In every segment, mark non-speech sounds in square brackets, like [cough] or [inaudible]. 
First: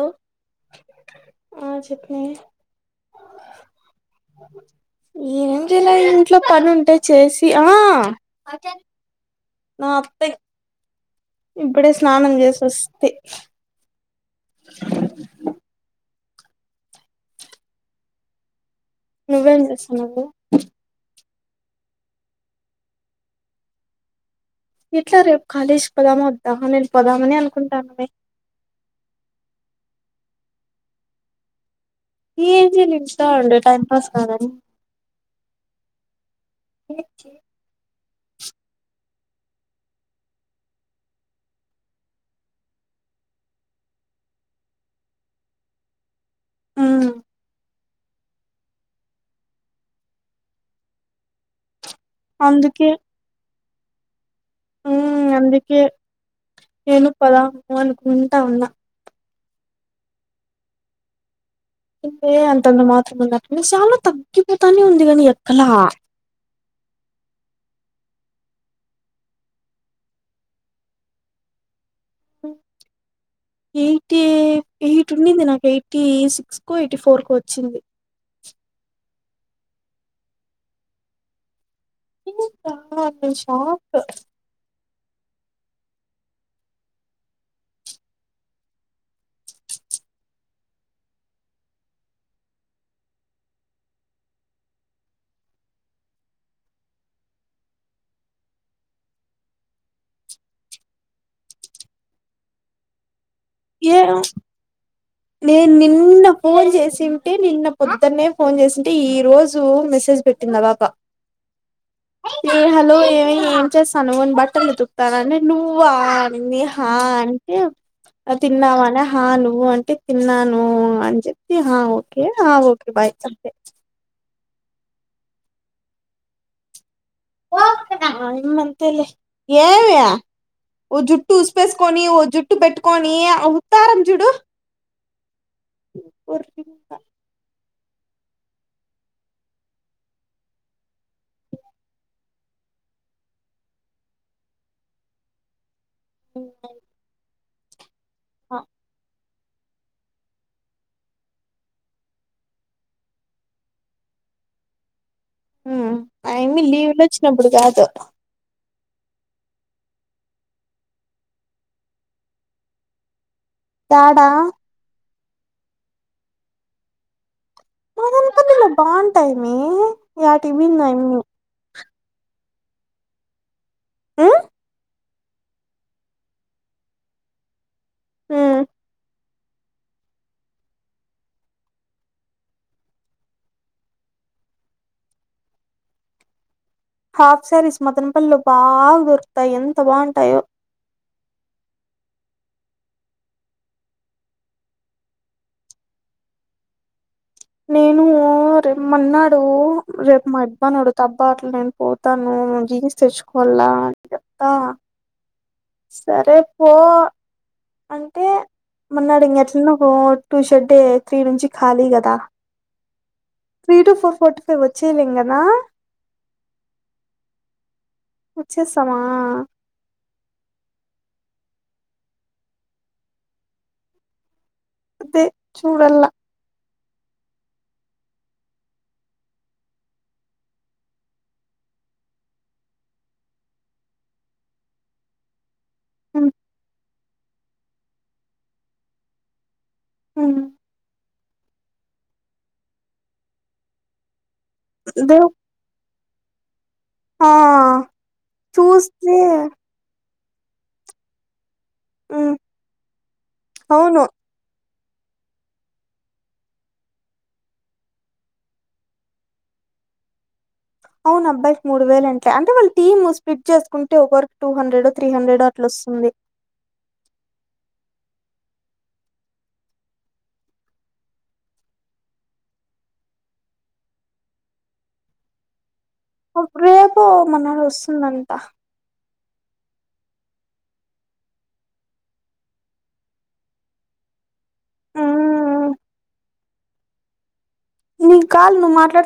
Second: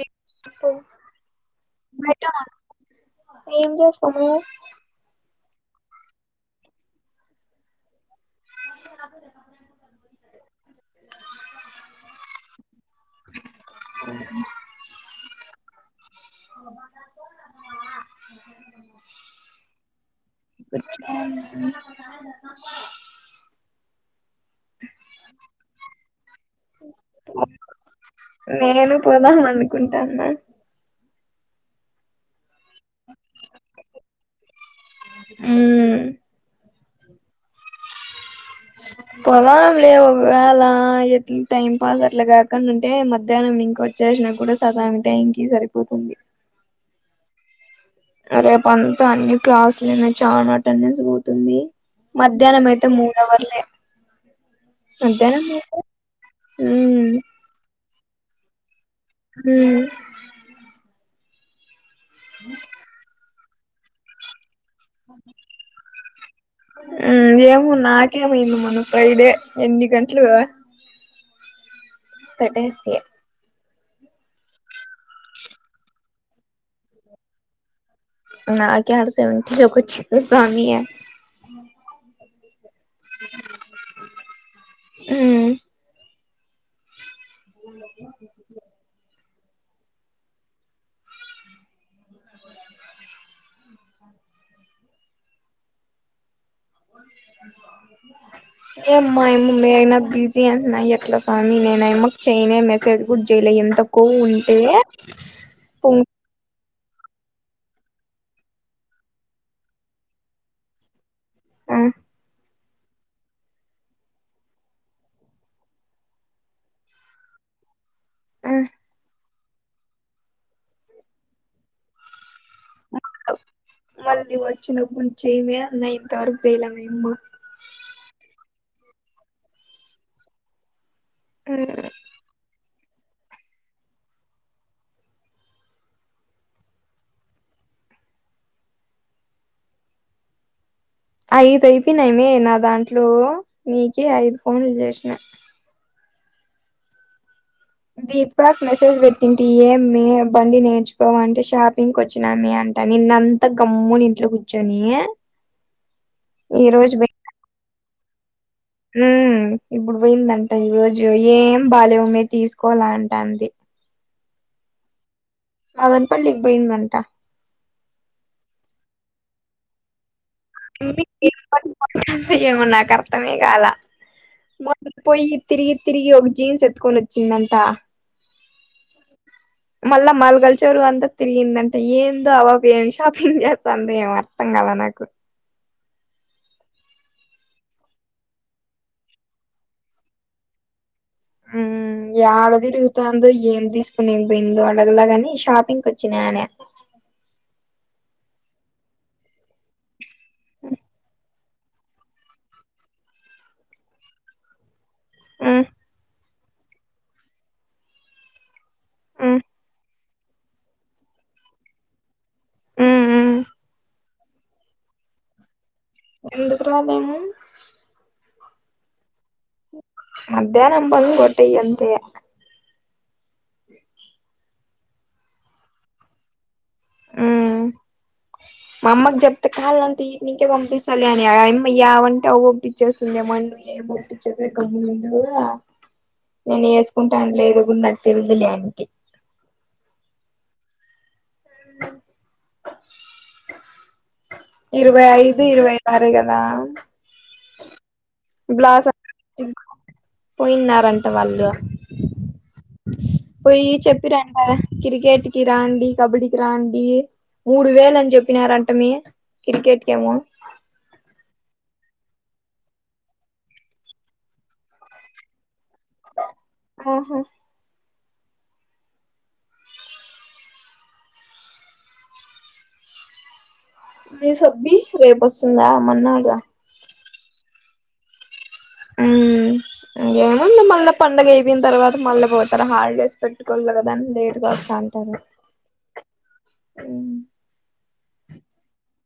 ఆ బయట చెప్పినవే ఏం జె సమయం ఇలా ఇంట్లో పని ఉంటే చేసి ఆ నథింగ్ ఇప్పుడే స్నానం చేసి వస్తే కో నువ్వేం చేస్తున్నావే ఇట్లా రేపు కాలేజ్ పోదామ వద్దా అ నేను పోదామనే అనుకుంటానే నేను పోదాం అనుకుంటాన్నా ఈ జీ నిమిస్ట ఉండే టైం పాస్ తరని ఉ ఏమ్ చె పొలంలేవు ఒకవేళ ఎ టైం పాస్ అట్లా కాకుండా ఉంటే మధ్యాహ్నం ఇంకొచ్చేసినా కూడా సదాఆమ్ టైంకి సరిపోతుంది ఆ రేపు అంతా అన్ని క్లాసులునే చానా అటెండెన్స్ పోతుంది మధ్యాహ్నం అయితే మూడువర్లే ఉ అందుకే ఉమ్ ఏను పదా మన్ ఉంటా ఉన్నా ఉ ఇంతే అంత అంత మాత్ర ముంద విశాలలో తగ్గి తిడతానే ఉంది గాని ఎక్కలా ఉమ్ ఏమో ఫ్రైడే ఎన్ని గంటలు కట్టేస్తయ ఎయిటీ ఎయిట్ ఉండింది నాకు ఎయిటీ సిక్స్ కో ఎయిటీ ఫోర్ కో వచ్చింది నాక్యాడ సెవెంటీ దాక వచ్చిందా సామి నాకే షాక్ మ్మ్ అ ఏమ్మా మీ ఆయన బిజీ అంటనా ఎట్ల సామి నేను అయమ్మకి చేయలే మెసేజ్ కుడ్ ఏ నేను నిన్న ఫోన్ చేసి ంటే నిన్న పొద్దన్నే ఫోన్ చేసింటే ఈ రోజు మెసేజ్ పెట్టింది ఆ పాప ఆ హలో ఏమే ఏం చేస్తున్నావు బట్టలులుతున్న అని నువ్వు అనింది హ అంటే ఆ తిన్నావనే హాను నువ్ అంటే తిన్నాను అని చెప్పి హా ఓకే ఆ ఓకే బాయ్ [unintelligible] చిన్నప్పునుంచి ఏమే [unintelligible] చేయలే మేము ఇమ్మంతేలే ఓ జుట్టు ఉసుపేస్కోని ఓ జుట్టు బెట్ కొనీ ఉత్తారం చూడు ఐదు అయిపోయినాయి మే నా దాంట్లో నీకే ఐదు ఫోన్లు చేసినా మ్మ్ హ్మ్ దీపక్ మెసేజ్ బెట్ టి ఏమే బండి నేర్చుకోవా అంటే షాపింగ్కి వచ్చినామే అంట నిన్నంత గమ్మున ఇంట్లో కూర్చొని ఆయ్మ్మి ఈ లీవ్లు వచ్చినప్పుడు కాదు మ్మ్ ఇప్పుడు పోయిందంట ఈ రోజు ఏం బాల్యమే తీసుకోలే అంటంది ఆ పా అదని పలికిపోయిందంట మా తిరుపతి లో బాంటది మే యాటికి పోయిందో ఆయమ్మి ఏమో నాకు అర్థమే కాలా ఉమ్ మన పోయి తిరిగి తిరిగి ఒక జీన్స్ ఎత్తుకొని వచ్చిందంట మ్మ్ మళ్ళా మంగళ్ చెరువు అంతా తిరిగిందంట ఏందో అపాప ఏమి షాపింగ్ చేస్తందో ఏమో అర్థం కాలే నాకు హాఫ్ శారీస్ మదనపల్లి లో బాగా దొరుకుతాయి ఎంత బాగుంటాయో యాడ తిరుగుతాందో ఏం తీసుకునేకుపోయిందో అడగలా గాని షాపింగ్ వచ్చినా అనా నేను మన్నా రేపు మాయబ్బ ని అడుగుతా అబ్బ నేను పోతాను జీన్స్ తెచ్చుకోల్ల చెప్తా మ్మ్ సరే పో అంటే మొన్నాడు ఇం మ్మ్ ఎట్లాన్నా టూ ష్ డే త్రీ నుంచి ఖాళీ కదా మ్మ్ మ్మ్ three to four fort five వచ్చేలేం కదా ఎందుకు రాలేము ఉచ్చేస్సమా మధ్యాహ్నం బంద్ కొట్టయి అంతే అదే చూడల్ల ఉ మా అమ్మకి చెప్తే కాళ్ళంటే ఇంటికే పంపిస్తాలే అని ఆయ్మ యావంటే అ పంపించేస్తుంది ఏ మోద్దులే ఏ పంపించద్దు గమ్మున నేను ఏస్కో కుంటాం లేదు కూడాన్న తేల్దు లే అంటి అ ఇరవై దు ఐదు ఇరవై సరే కదా ఆ బ్లాస్ చూస్తే పోయిన్నారంట వాళ్ళు మ్మ్ పోయి అవును చెప్పి రండ క్రికెట్ కి రాండి కబడ్డీకిి రాండి మూడు వేలు అని చెప్పినార అంటమే క్రికెట్ కెమో అవున్ అబ్బయికి మూడు వేల అంటయి అంటే వాళ్ళ టీమ్ స్ప్లిట్ చేసుకుంటే ఒకవరకు టూ హండ్రెడొ త్రీ హండ్రెడో అట్లా అట్లస్తుంది ఆహా మీ సొబ్బి రేపోస్తుందా రేపో మన్నాడో వస్తా వస్తుందంట ఇం ఏముంది మళ్ళీ పండుగ అయిపోయిన తర్వాత మళ్ళీ పోతారు హాలిడేస్ పెట్టుకోలేదు కదా లే గాస్తా అంటారు మ్మ్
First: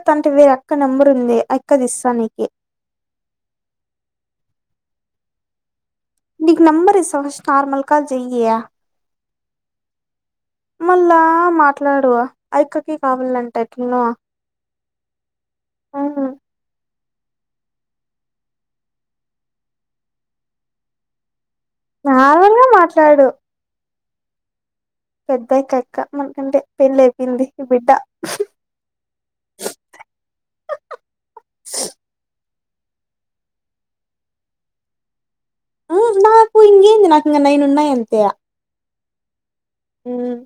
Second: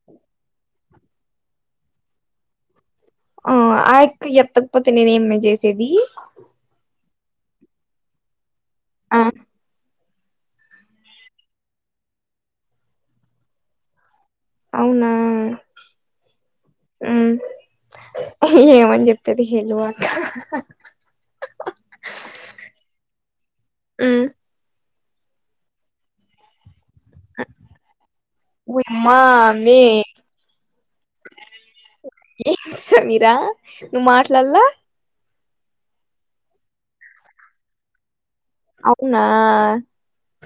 తంట వేరెక్క నెంబరు ఉంది అయక్కది ఇస్తా నీకి ఆ ఆయక్క ఎత్తకపోతే నేను ఏం మే చేసేది నీకు నెంబర్ ఇస్తా ఫస్ట్ నార్మల్ కాల్ జయ్యి ఆ మళ్ళా మాట్లాడువా ఆయక్కకి కావాలంటే ఎట్ననో అవునా ఉ ఏమని చెప్పేది హేలుక్క మాములుగా మాట్లాడు ఉమ్ పెద్దయిక్క మనకంటే పెళ్లయిపోయింది ఇప్పుడు బిడ్ట ఓయమ్మా మే ఏం సమీరా నువ్వు మాట్లాడల్లాల నాకు ఇంగేంది నాకు ఇ నైనున్నా యి అంతే అవునా మ్మ్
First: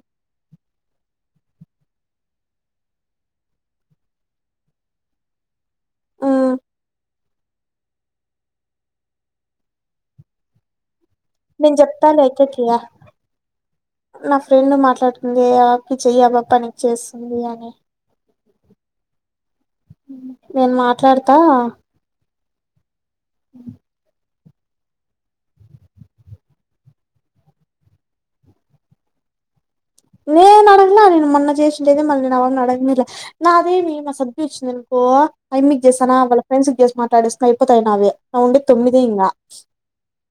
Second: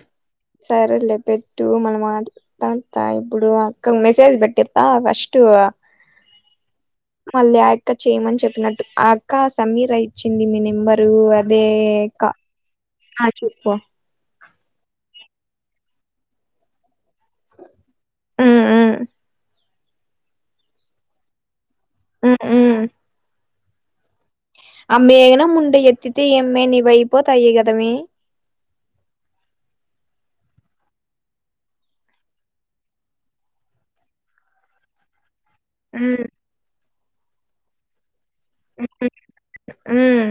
సరేలే పెట్టు మనం మా [unintelligible] ఇప్పుడు అక్క మెసేజ్ పెట్ జెప్తా ఫస్టు హ్మ్. మళ్ళీ ఆ యక్క చేయమని చెప్పినట్టు ఆ అక్క సమీరా ఇచ్చింది మీ నెంబర్ డు అదే నేను జెప్తాలే క అక్కకి. నా ఫ్రెండ్ మాట్లాడుతుంది ఆకి చెయ్యి ఆ పాప నీకి చేస్తుంది అని మ్మ్ హ్మ్ నేను మాట్లాడుతా ఊ ఆ మేఘన ముండ ఎత్తితే ఏమ్మే నీవ్వయిపోతాయి కదా మే నేను అడగలే నేను మొన్న చేసిండేదే మళ్ళీ నేన్ ఆవాపని అడగనెలే నాదేమి మా సద్చ్చింది అనుకో ఆమ్మికి జేస్సనా ఉమ్ వాళ్ళ ఫ్రెండ్స్ కి జేసీ మాట్ తడిస్నే అయిపోతాయి నావి ఆ వుండే తొమ్మిదే ఉమ్ ఇంగ ఉమ్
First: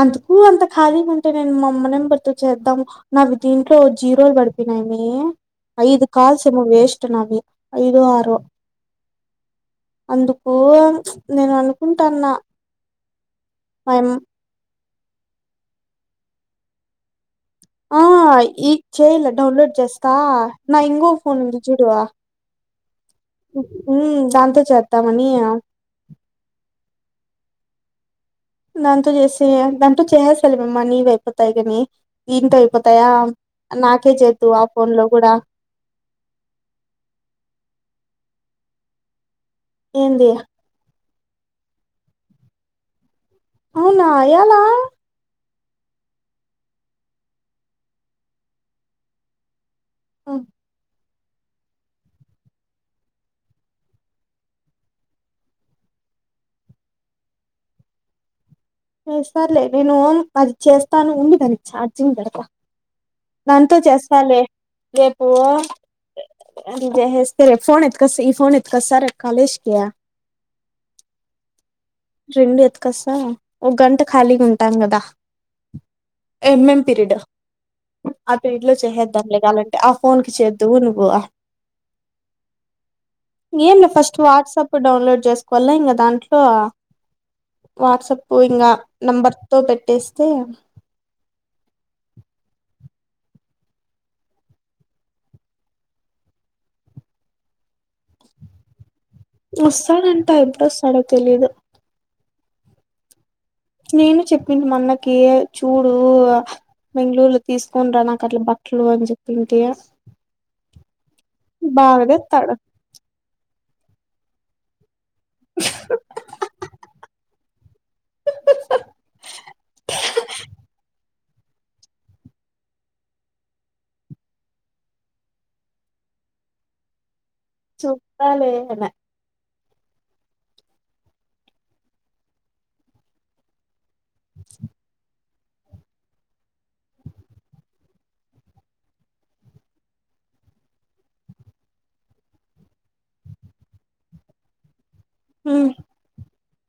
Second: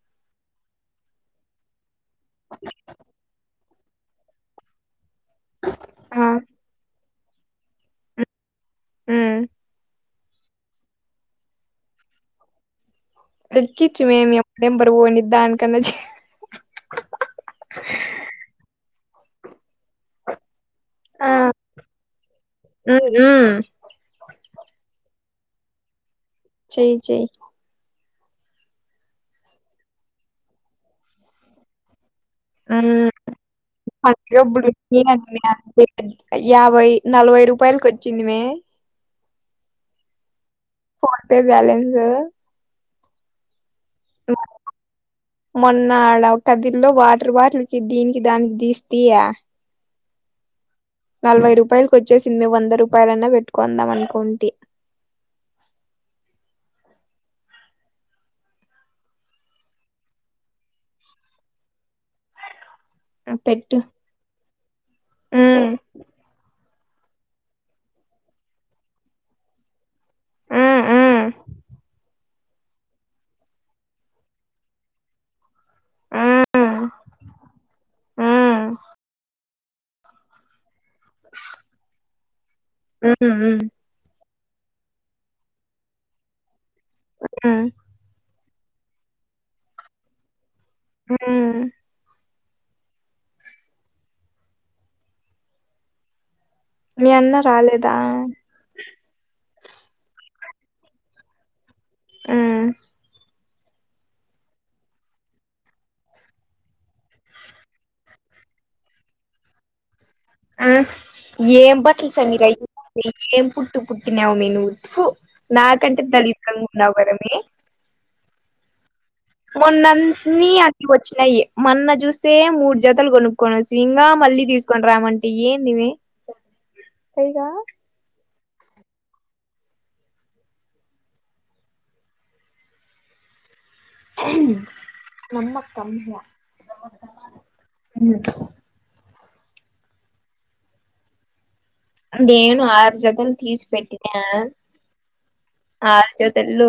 అంతకు అంత ఖాళీగా ఉంటే నేన్ మామ్మ నెంబర్ తో చేద్దాం నాకు దీన్ ట్లో జీరోల్ పడిపేయినాయ్ మే ఐదు ఆ కాల్స్ ఏమో వేష్ తొ నావి ఐదొ ఆరో మ్మ్ అందుకు ప్చ్ నేను అనుకుంటన్న గజ్జిచ్చు మేమియం నెంబర్ పోనీ దాని కన్నా చే ఆ ఇ చేయలే డౌన్లోడ్ చేస్తా నా ఇంగో ఫోన్ ఉంది చూడువా మ్మ్ హ్మ్ దాంతో చేద్దామని చేయ్ చెయ్ దాంతో జేస్సే దాంతో చేసేస్సలే మమ్మ నీవి అయిపోతయ్ గాని మ్మ్ చేద్దు ఆ పండుగప్పుడు ఫోన్ లో కూడా [unintelligible] యాభై నలభై రూపాయలకి వచ్చి ఏందిమే ఏంది ఫోన్ ఫే బ్యాలెన్సు అవునా యాలా మొన్న ఆడ కదిరి లో వాటర్ బాటిల్కి దీనికి దానికి దీస్తియా ఉ నలవై రూపాయలుకు వచ్చేసింది వంద రూపాయలన్నా పెట్టుకుందాం అనుకుంటి. లే సార్లే నేను అది చేస్తాను ఉంది అది చార్జంగ్ పెడతా దాంతో పెట్టు చేస్తాలే రేపు మ్మ్ అట్ల చేసేస్తే రేపు ఫోన్ ఎత్తుకొస్తా ఈ ఫోన్ ఎత్తుకొస్తా రేపు కాలేజ్కి ఊ ఊ రెండు ఎత్తుకొస్తా ఒక గంట ఖాళీగా ఉంటాం కదా ఎంఎం మ్మ్ పీరిడ్ ఆ మ్మ్ పీరిడ్ లో చేసేద్దాం లేగలంటే ఆ ఫోన్ కి చేద్ద ధువునుభవా మ్మ్ మ్మ్ ఎంలే ఫస్ట్ వట్స్ కప్పు డౌన్లోడ్ చేసుకోవల్ల ఇంగ దాంట్లో మ్మ్ వాట్సప్ ఓ ఇంగా నెంబర్ తో పెట్టేస్తే హ్మ్ మీ అన్న రాలేదా వస్తాడంటా ఎప్పుడోస్తాడో తెలీదు ఊ నేను చెప్పింది మన్నకి చూడు బెంగళూరులో తీసుకని రా నాకు అట్లా బట్టలు అని చెప్పింటి ఆ ఏం బాగా బట్టలు సమీర తెత్తాడు ఏం పు పుట్టు పుట్టినవు మె నువ్ థు నాకంటే దరిద్రంగా వున్నవ్గదమే మొన్నన్ని అది వచ్చినాయి మొన్న చూస్తే మూడు జతలు కొనుక్కకోనచ్చి ఇంగా మళ్ళీ తీసుకొని రామంటే ఏందిమే చూప్పాలే అనా నమ్ కమ్య నేను ఆరు జతలు తీసి పెట్టినా ఆ జ తెలు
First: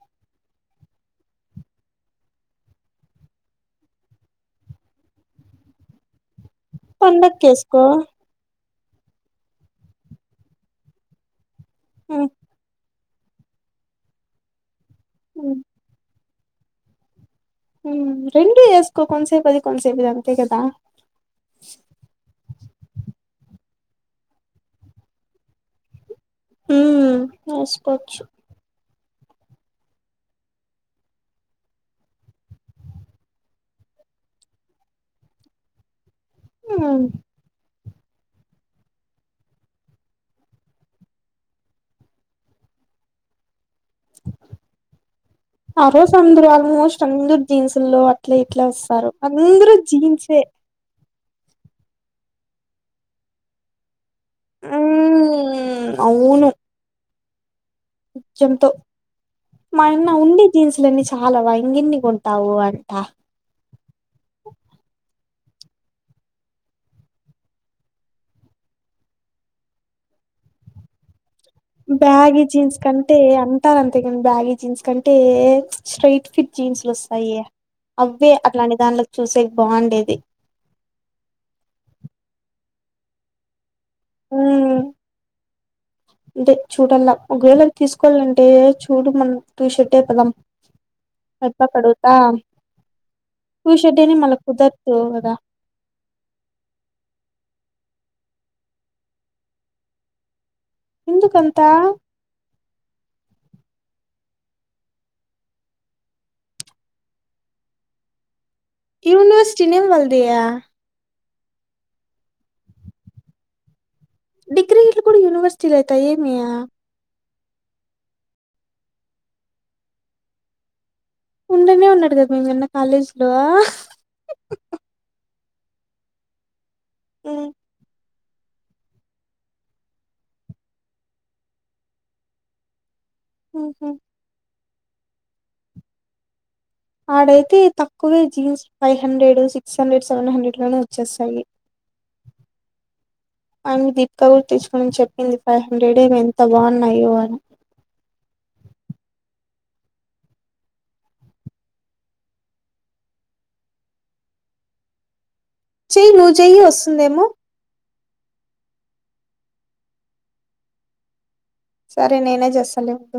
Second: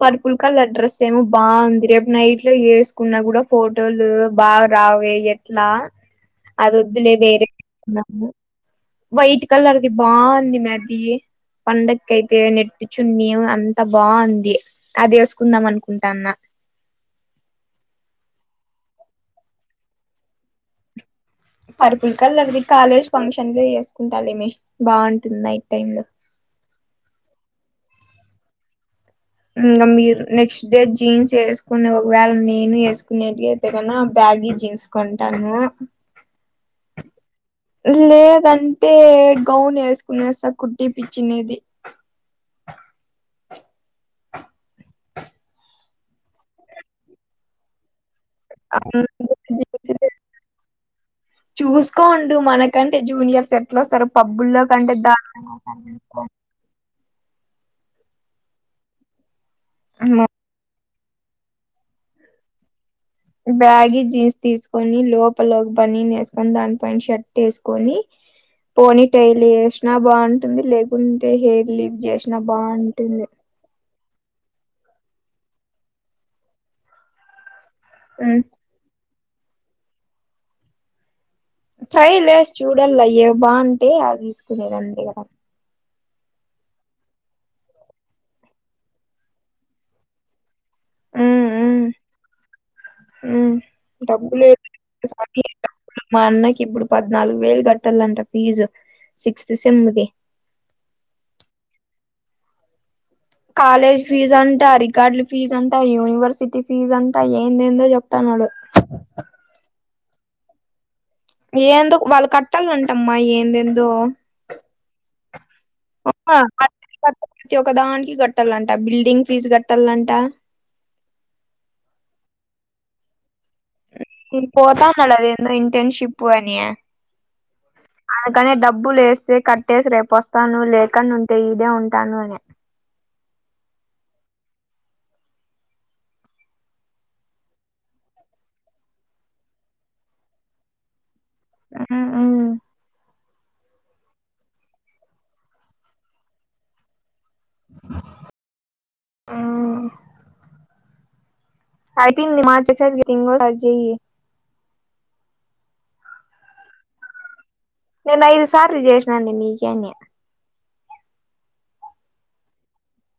పర్పుల్ కలర్ డ్రెస్ ఏమో బాగుంది రేపు నైట్ లో వేసుకున్నా కూడా ఫోటోలు బాగా రావే ఎట్లా అది వద్దులే వేరే [inaudible] పండక్కేసుకో కుందాము వైట్ కలర్ది బాంది మే అది పండక్కి అయితే నెట్ చున్నీ అంత బాగుంది అది వేసుకుందాం అనుకుంటాన్న ఊ రెండు వేసుకో కొంతసేపు అది కొంత సేపు ఇది అంతే కదా పర్పుల్ కలర్ది కాలేజ్ ఫంక్షన్ లో వేసుకుంటాలేమే బాగుంటుంది నైట్ టైం లో హ వసుకోచ్చు ఇంకా మీరు నెక్స్ట్ డే జీన్స్ వేసుకొని, ఒకవేళ నేను వేసుకునేట్యితే కన బ్యాగ్ జీన్స్ కొంటాను. ఆ లేదంటే గౌన్ వేసుకునే సా కుటీ పిచ్చినది. ఆ రోజ అందరు ఆల్మోస్ట్ అందరు జీన్సు లో ఇట్లా ఇట్లా వస్తారు అందరు జీన్సే చూసుకోండు మనకంటే జూనియర్ స ఎట్లుస్తారు. పబ్బుల్లో కంటే ద ఉమ్, చెంతో మా అన్న ఉండి జీన్స్లని చాలావ ఇంకెన్ని కొంటావు అంట బ్యాగీ జీన్స్ తీసుకొని లోప బనిన్ వేసుకొని, దాని పైన షర్ట్ వేసుకొని, పోనీ టైల్ వేసినా బాగుంటుంది. లెగు బ్యాగి జీన్స్ కంటే అంటార అంతేగానీ బ్యాగి జీన్స్ కంటే స్టైట్ ఫిట్ జీన్స్లు వస్తాయి. అవే మ్మ్ అట్లాంటి దానిట్లో కి చూసేక బాగుండేది. ట్రైలేసి చూడల్ల ఏవ్ బాన్ అంటే అ తీసుకునేదండి కదా అదే చూడల్లా ఒకవేళ తీసుకోవాలంటే చూడు, మనం టూ షర్టే పదం హు హు టూ షర్ట్ హు అని మళ్ళ డబ్బులు కుదరదు కదా మా అన్నకి ఇప్పుడు పద్నాలుగు వేలు కట్ కట్టాలాంట ఫీజు సిక్సత్ సెంది ఎందుకంతా కాలేజ్ ఫీజ్ అంట, రికార్డుల ఫీజ్ అంట, యూనివర్సిటీ ఫీజ్ అంటా, ఏందేందో చెప్తాన్నాడు. University name వాలది. ఏందో వాళ్ళు కట్టాలంటమ్మా ఏందేందో. డిగ్రీ ఇలు కూడా యూనివర్సిటీలు అయితా ఏమి. ఆ, ప్రతి ఒదానికి కట్టాలంట, బిల్డింగ్ ఫీజు కట్టాలంట. ఉండనే ఉన్నాడు కదా మే మీ అన్న కాలేజీ లో పోతా ఉన్నల్ల అదేందో ఇంటెన్షిప్పుని అందుకనే డబ్బు లేస్తే కట్టేసి రేపు వస్తాను. లేకండా ఉంటే ఇడే ఉంటాను. అని హు హు ఆడైతే తక్కువే jeans five hundred six, hundred seven, hundred లోనే వచ్చేస్తాయి. ఆ ఆ ఆ దీపిక గుడా తీసుకునిని చెప్పింది. ఫైవ్ హండ్రెడ్ ఎంత బాగున్నాయో అని అవున్ అయిపింది మాచ స తంగ ఎంగోసారి చెయ్యి చెయ్యి, నువ్వు చెెయ్యి, వస్తుందేమో నేను ఐదు సార్లు చేసినాండి నీకేని. సరే నేనే చేస్తాను ఉండు.